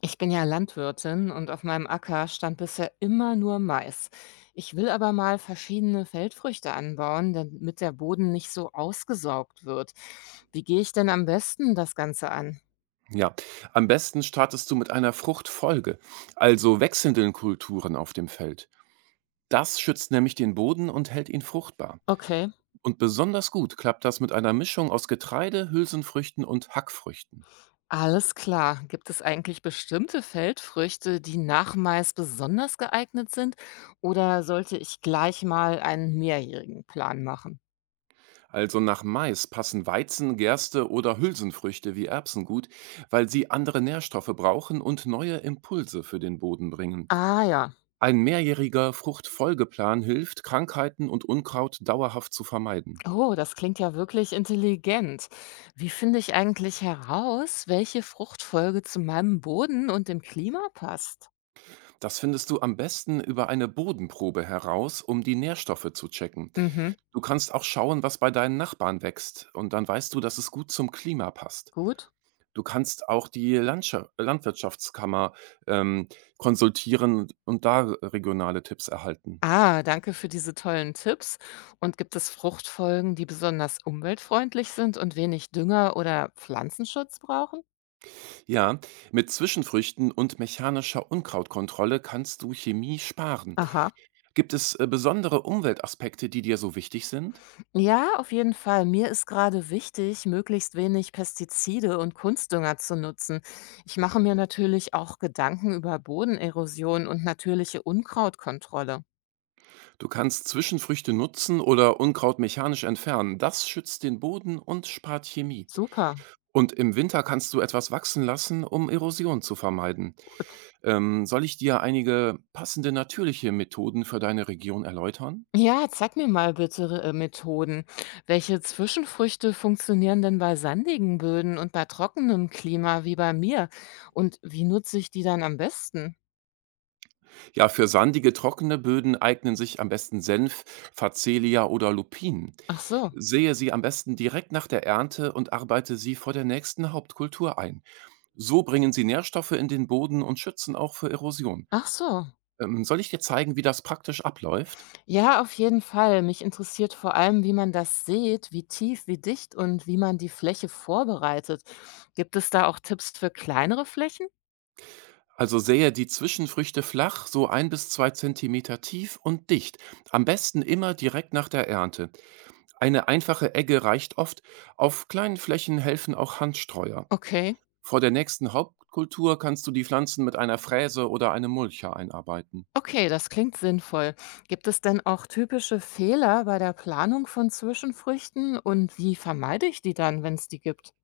Ich bin ja Landwirtin und auf meinem Acker stand bisher immer nur Mais. Ich will aber mal verschiedene Feldfrüchte anbauen, damit der Boden nicht so ausgesaugt wird. Wie gehe ich denn am besten das Ganze an? Ja, am besten startest du mit einer Fruchtfolge, also wechselnden Kulturen auf dem Feld. Das schützt nämlich den Boden und hält ihn fruchtbar. Okay, Und besonders gut klappt das mit einer Mischung aus Getreide, Hülsenfrüchten und Hackfrüchten. alles klar. Gibt es eigentlich bestimmte Feldfrüchte, die nach Mais besonders geeignet sind? Oder sollte ich gleich mal einen mehrjährigen Plan machen? Also nach Mais passen Weizen, Gerste oder Hülsenfrüchte wie Erbsen gut, weil sie andere Nährstoffe brauchen und neue Impulse für den Boden bringen. Ah ja. Ein mehrjähriger Fruchtfolgeplan hilft, Krankheiten und Unkraut dauerhaft zu vermeiden. Oh, das klingt ja wirklich intelligent. Wie finde ich eigentlich heraus, welche Fruchtfolge zu meinem Boden und dem Klima passt? Das findest du am besten über eine Bodenprobe heraus, um die Nährstoffe zu checken. Mhm, Du kannst auch schauen, was bei deinen Nachbarn wächst, und dann weißt du, dass es gut zum Klima passt. gut. Du kannst auch die Landwirtschaftskammer ähm, konsultieren und da regionale Tipps erhalten. Ah, danke für diese tollen Tipps. Und gibt es Fruchtfolgen, die besonders umweltfreundlich sind und wenig Dünger oder Pflanzenschutz brauchen? Ja, mit Zwischenfrüchten und mechanischer Unkrautkontrolle kannst du Chemie sparen. Aha. Gibt es besondere Umweltaspekte, die dir so wichtig sind? Ja, auf jeden Fall. Mir ist gerade wichtig, möglichst wenig Pestizide und Kunstdünger zu nutzen. Ich mache mir natürlich auch Gedanken über Bodenerosion und natürliche Unkrautkontrolle. Du kannst Zwischenfrüchte nutzen oder Unkraut mechanisch entfernen. Das schützt den Boden und spart Chemie. Super, Und im Winter kannst du etwas wachsen lassen, um Erosion zu vermeiden. gut. Soll ich dir einige passende natürliche Methoden für deine Region erläutern? Ja, zeig mir mal bitte Methoden. Welche Zwischenfrüchte funktionieren denn bei sandigen Böden und bei trockenem Klima wie bei mir? Und wie nutze ich die dann am besten? Ja, für sandige, trockene Böden eignen sich am besten Senf, Facelia oder Lupin. Ach so, Sehe sie am besten direkt nach der Ernte und arbeite sie vor der nächsten Hauptkultur ein. So bringen sie Nährstoffe in den Boden und schützen auch für Erosion. ach so. Soll ich dir zeigen, wie das praktisch abläuft? Ja, auf jeden Fall. Mich interessiert vor allem, wie man das sät, wie tief, wie dicht und wie man die Fläche vorbereitet. Gibt es da auch Tipps für kleinere Flächen? Also sähe die Zwischenfrüchte flach, so 1 bis 2 Zentimeter tief und dicht. Am besten immer direkt nach der Ernte. Eine einfache Egge reicht oft. Auf kleinen Flächen helfen auch Handstreuer. Okay. Vor der nächsten Hauptkultur kannst du die Pflanzen mit einer Fräse oder einem Mulcher einarbeiten. Okay, das klingt sinnvoll. Gibt es denn auch typische Fehler bei der Planung von Zwischenfrüchten und wie vermeide ich die dann, wenn es die gibt?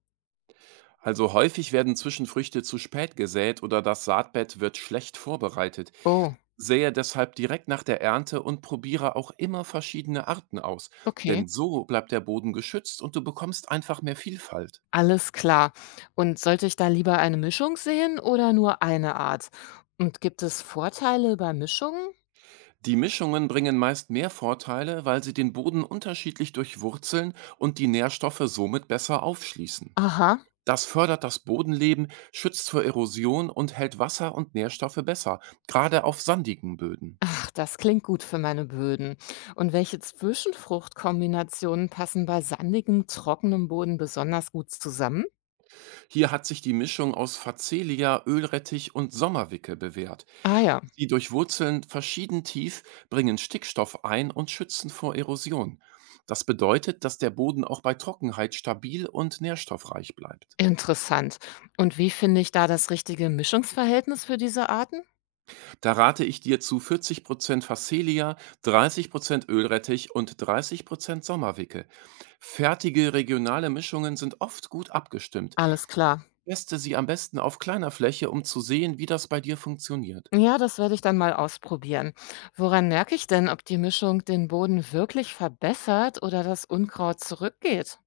Also häufig werden Zwischenfrüchte zu spät gesät oder das Saatbett wird schlecht vorbereitet. Oh, Sähe deshalb direkt nach der Ernte und probiere auch immer verschiedene Arten aus, okay. denn so bleibt der Boden geschützt und du bekommst einfach mehr Vielfalt. Alles klar. Und sollte ich da lieber eine Mischung sehen oder nur eine Art? Und gibt es Vorteile bei Mischungen? Die Mischungen bringen meist mehr Vorteile, weil sie den Boden unterschiedlich durchwurzeln und die Nährstoffe somit besser aufschließen. Aha. Das fördert das Bodenleben, schützt vor Erosion und hält Wasser und Nährstoffe besser, gerade auf sandigen Böden. Ach, das klingt gut für meine Böden. Und welche Zwischenfruchtkombinationen passen bei sandigem, trockenem Boden besonders gut zusammen? Hier hat sich die Mischung aus Facelia, Ölrettich und Sommerwicke bewährt. Ah ja, Sie durchwurzeln verschieden tief, bringen Stickstoff ein und schützen vor Erosion. Das bedeutet, dass der Boden auch bei Trockenheit stabil und nährstoffreich bleibt. interessant. Und wie finde ich da das richtige Mischungsverhältnis für diese Arten? Da rate ich dir zu 40% Facelia, 30% Ölrettich und 30% Sommerwicke. Fertige regionale Mischungen sind oft gut abgestimmt. Alles klar. Teste sie am besten auf kleiner Fläche, um zu sehen, wie das bei dir funktioniert. Ja, das werde ich dann mal ausprobieren. Woran merke ich denn, ob die Mischung den Boden wirklich verbessert oder das Unkraut zurückgeht?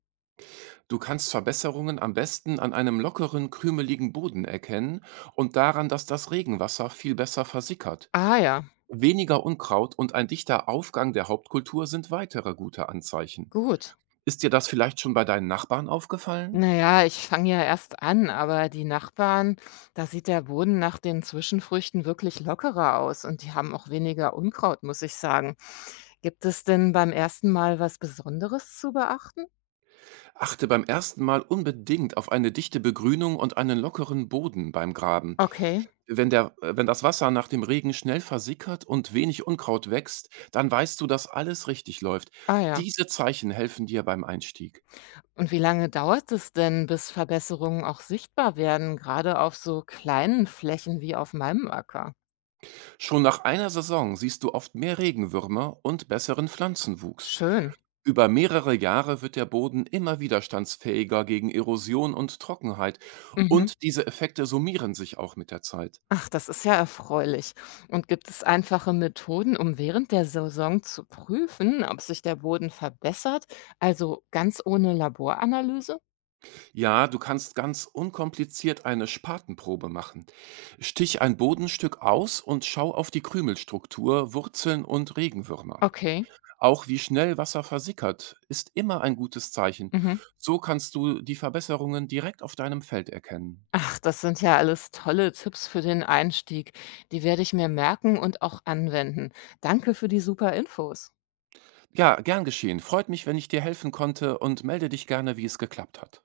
Du kannst Verbesserungen am besten an einem lockeren, krümeligen Boden erkennen und daran, dass das Regenwasser viel besser versickert. Ah ja, Weniger Unkraut und ein dichter Aufgang der Hauptkultur sind weitere gute Anzeichen. gut. Ist dir das vielleicht schon bei deinen Nachbarn aufgefallen? Na ja, ich fange ja erst an, aber die Nachbarn, da sieht der Boden nach den Zwischenfrüchten wirklich lockerer aus und die haben auch weniger Unkraut, muss ich sagen. Gibt es denn beim ersten Mal was Besonderes zu beachten? Achte beim ersten Mal unbedingt auf eine dichte Begrünung und einen lockeren Boden beim Graben. Okay, Wenn das Wasser nach dem Regen schnell versickert und wenig Unkraut wächst, dann weißt du, dass alles richtig läuft. ah ja. Diese Zeichen helfen dir beim Einstieg. Und wie lange dauert es denn, bis Verbesserungen auch sichtbar werden, gerade auf so kleinen Flächen wie auf meinem Acker? Schon nach einer Saison siehst du oft mehr Regenwürmer und besseren Pflanzenwuchs. Schön. Über mehrere Jahre wird der Boden immer widerstandsfähiger gegen Erosion und Trockenheit Mhm. und diese Effekte summieren sich auch mit der Zeit. Ach, das ist ja erfreulich. Und gibt es einfache Methoden, um während der Saison zu prüfen, ob sich der Boden verbessert, also ganz ohne Laboranalyse? Ja, du kannst ganz unkompliziert eine Spatenprobe machen. Stich ein Bodenstück aus und schau auf die Krümelstruktur, Wurzeln und Regenwürmer. Okay. Auch wie schnell Wasser versickert, ist immer ein gutes Zeichen. Mhm. So kannst du die Verbesserungen direkt auf deinem Feld erkennen. Ach, das sind ja alles tolle Tipps für den Einstieg. Die werde ich mir merken und auch anwenden. Danke für die super Infos. Ja, gern geschehen. Freut mich, wenn ich dir helfen konnte und melde dich gerne, wie es geklappt hat.